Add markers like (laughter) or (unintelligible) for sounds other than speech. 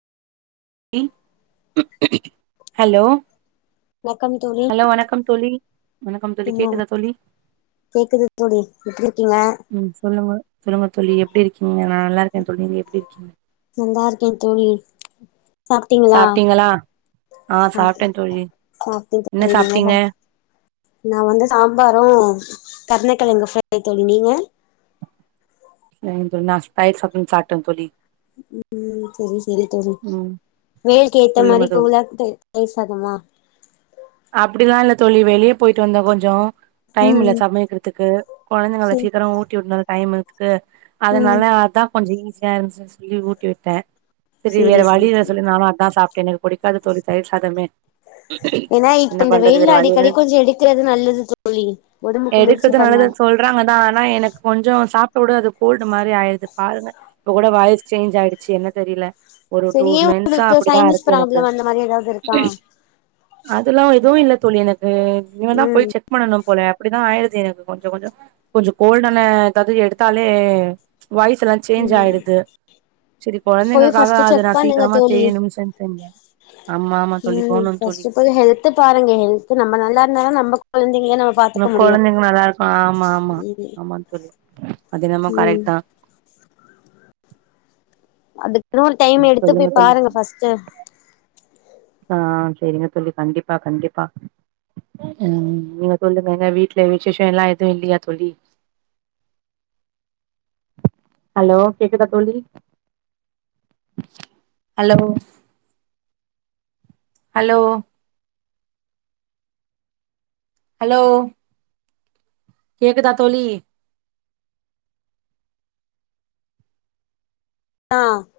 இ hello வணக்கம் தோழி hello வணக்கம் தோழி வணக்கம் தோழி ம் கேக்குதா தோழி கேக்குது தோழி எப்டி இருக்கீங்க ம் சொல்லுங்க சொல்லுங்க தோழி எப்படி இருக்கீங்க நா நல்லா இருக்கே தோழி நீங்க எப்படி இருக்கீங்க நல்லா இருக்கே தோழி சாப்ட்டீங்களா ஆ சாப் சாப்ட்டே தோழி சாப்டே என்ன தோழி சாப்ட்டீங்க (unintelligible) நா வந்து சாம்பாரு கருணக்கிழங்க ஃப்ரை தோழி நீங்க (unintelligible) சாப்டே தோழி ம் சரி சரி தோழி ம் வெயில்க்கு சொல்லுங்க ஏத்தமாரி தோழி போலாண்ட்டு தயிர் சாதமா அப்டிலா இல்ல தோழி வெளியே போயிட்டு வந்தே கொஞ்சோ டைம் இல்ல ம் சமைக்கிறதுக்கு கொழந்தைங்கல்ல சரி சீக்கிரோ ஊட்டி உட்ணு டைம்முக்கு ம் அதனால அதா கொஞ்ச ஈஸியா இருந்துச்சுன் சொல்லி ஊட்டி விட்டே சரி வேற வழி இல்ல சொல்லி நானு அதா சாப்பிட்டேனே எனக் புடிக்காது தோழி தயிர் சாதமே ஏன்னா என்ன இப்ப இந்த பண்றது வெயில் வேற வழி இல்ல அடிக்கடி கொஞ்ச எடுக்கிறது நல்லது தோழி உடம்பு குளிர்ச்சி எடுக்கறது பண்ண நல்லதுன்னு சொல்றாங்க தா ஆனா எனக் கொஞ்சோ சாப்ட்ட கூட அது கோல்டு மாரி ஆயிருது பாருங்க இப்ப கூட வாய்ஸ் சேஞ்ச் ஆயிடுச்சு என்ன தெரியல ஒரு டூ சரி ஏ மென்சா உங்களுக்கு அப்டிதா சைனஸ் இருக்கு எனக்கு ப்ராப்ளம் அந்த மாரி ஏதாவது இருக்கா இதெல்லா எதுவு இல்ல தோழி எனக்கு இனிமேதா போய் ம் செக் பண்ணணும் போல அப்டிதா ஆயிருது எனக்கு கொஞ்ச கொஞ்சோ கொஞ்ச கோல்டான எதாது எடுத்தாலே வாய்ஸ் எல்லா சேஞ்ச் ம் ஆயிடுது செரி போய் கொழந்தைங்களுக்காக ஃபர்ஸ்ட் அத நா செக் பண்ணுங்க சீக்கிரமா தோழி செய்யணும் செஞ் செஞ்சே ஆமா ஆமா தோழி ம் போணும் தோழி ஃபஸ்ட்டு ஃபால் ஹெல்த்த பாருங்க ஹெல்த்து நம்ம நல்லா இருந்தா தா நம்ப கொழந்தைங்க நம் நம்ம கொழந்தைங்க நல்லா இருக்கு ஆமா ஆமா ம் ஆமாங் தோழி அது என்னமோ ம் கரெட் தா அதுக்குன்னு ஒரு டைம் எடுத்து சொல்லுங்க போய் தோழி பாருங்க ஃபஸ்ட்டு ஆ சேரிங்க தோழி கண்டிப்பா கண்டிப்பா ம் நீங்க சொல்லுங்கேங்க வீட்ல விஷேஷோல்லா எதுவ் இல்லியா தோழி ஹலோ கேக்குதா தோழி ஹலோ ஹலோ ஹலோ கேக்குதா தோழி ஆ